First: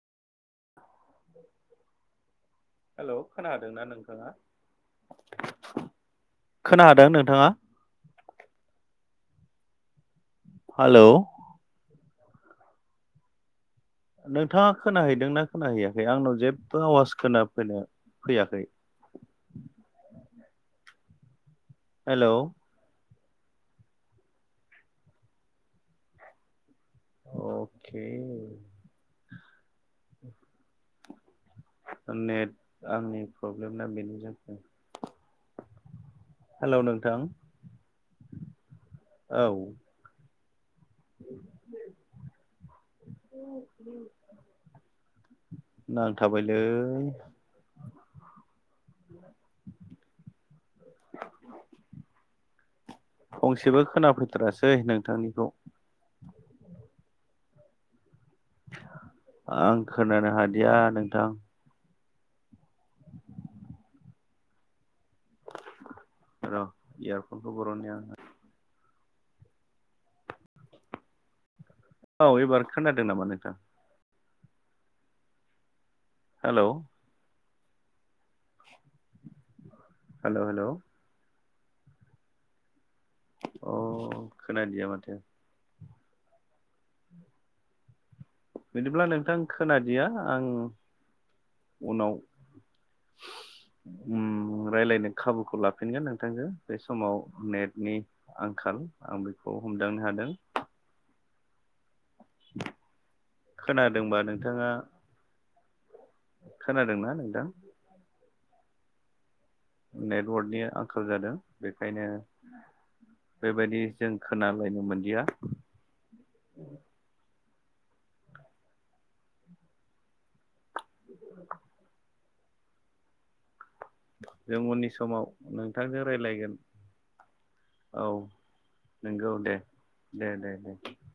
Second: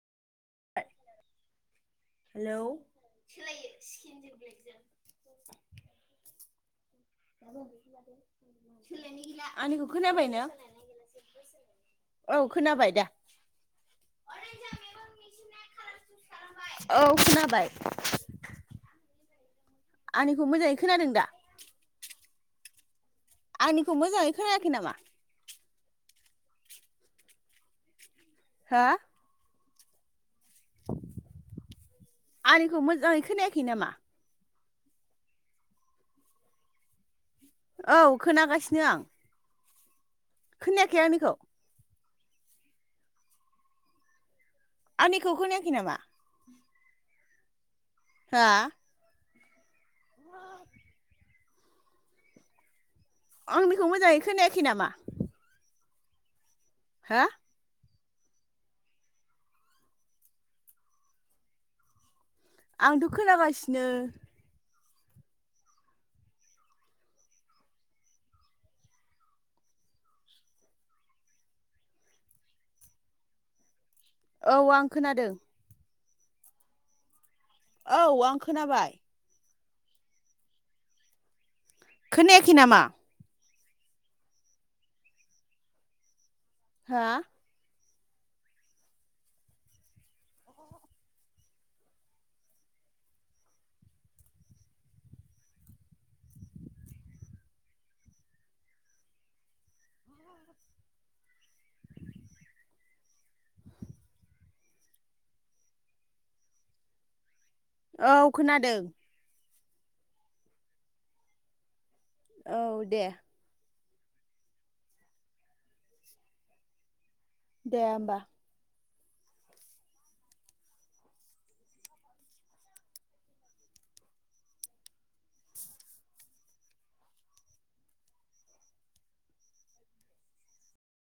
Hello hello खोनादोंना नोंथाङा? खोनादों नोंथाङा? आंनिखौ खोनाबाय ना? हेलौ औ खोनाबाय दा। नोंथाङा खोनाहैदोंनाा खोनाहैयाखै आंनाव जेबो औ आवाज खोनाबाय खोनाफैनो फैयाखै? आंनिखौ मोजाङै खोनादों दा? हेल' आंनिखौ मोजाङै खोनायाखै नामा? अके। हा? [unintelligible] [inaudible] नेट आंनिखौ मोजाङै आंनि खोनायाखै प्रब्लेमना नामा बेनोजों हेल' नोंथां? औ खोनागासिनो आं। औ। खोनायाखै आंनिखौ? [unintelligible] [inaudible] आंनिखौ खोनायाखै नामा? थाबायलै हा? [unintelligible] [inaudible] फंसेबो आंनिखौ मोजाङै खोनायाखै खोनाफैथारासै नामा नोंथांनिखौ? हा? आं खोनानो हादिया नोंथां? आंथ' खोनागासिनो। र' इयारफनखौ बर'न्निआं औ एबार खोनादों नामा नोंथां? औ आं खोनादों। हेल' औ आं खोनाबाय। हेल'- हेल' खोनायाखै नामा? अ खोनादिया माथो हा? बिदिब्ला नोंथां खोनादिया आं उनाव [inaudible] उम रायलायनो खाबुखौ लाफिनगोन नोंथांजों बे समाव नेटनि आंखाल आं बेखौ हमदांनो हादों। खोनादोंबा नोंथाङा? खोनादोंना नोंथां? औ खोनादों। नेटवार्कनि आंखाल जादों बेखायनो औ दे बेबायदि जों खोनालायनो मोनदिया दे होमबा [inaudible] जों उननि समाव नोंथांजों रायलायगोन औ नंगौ दे दे दे दे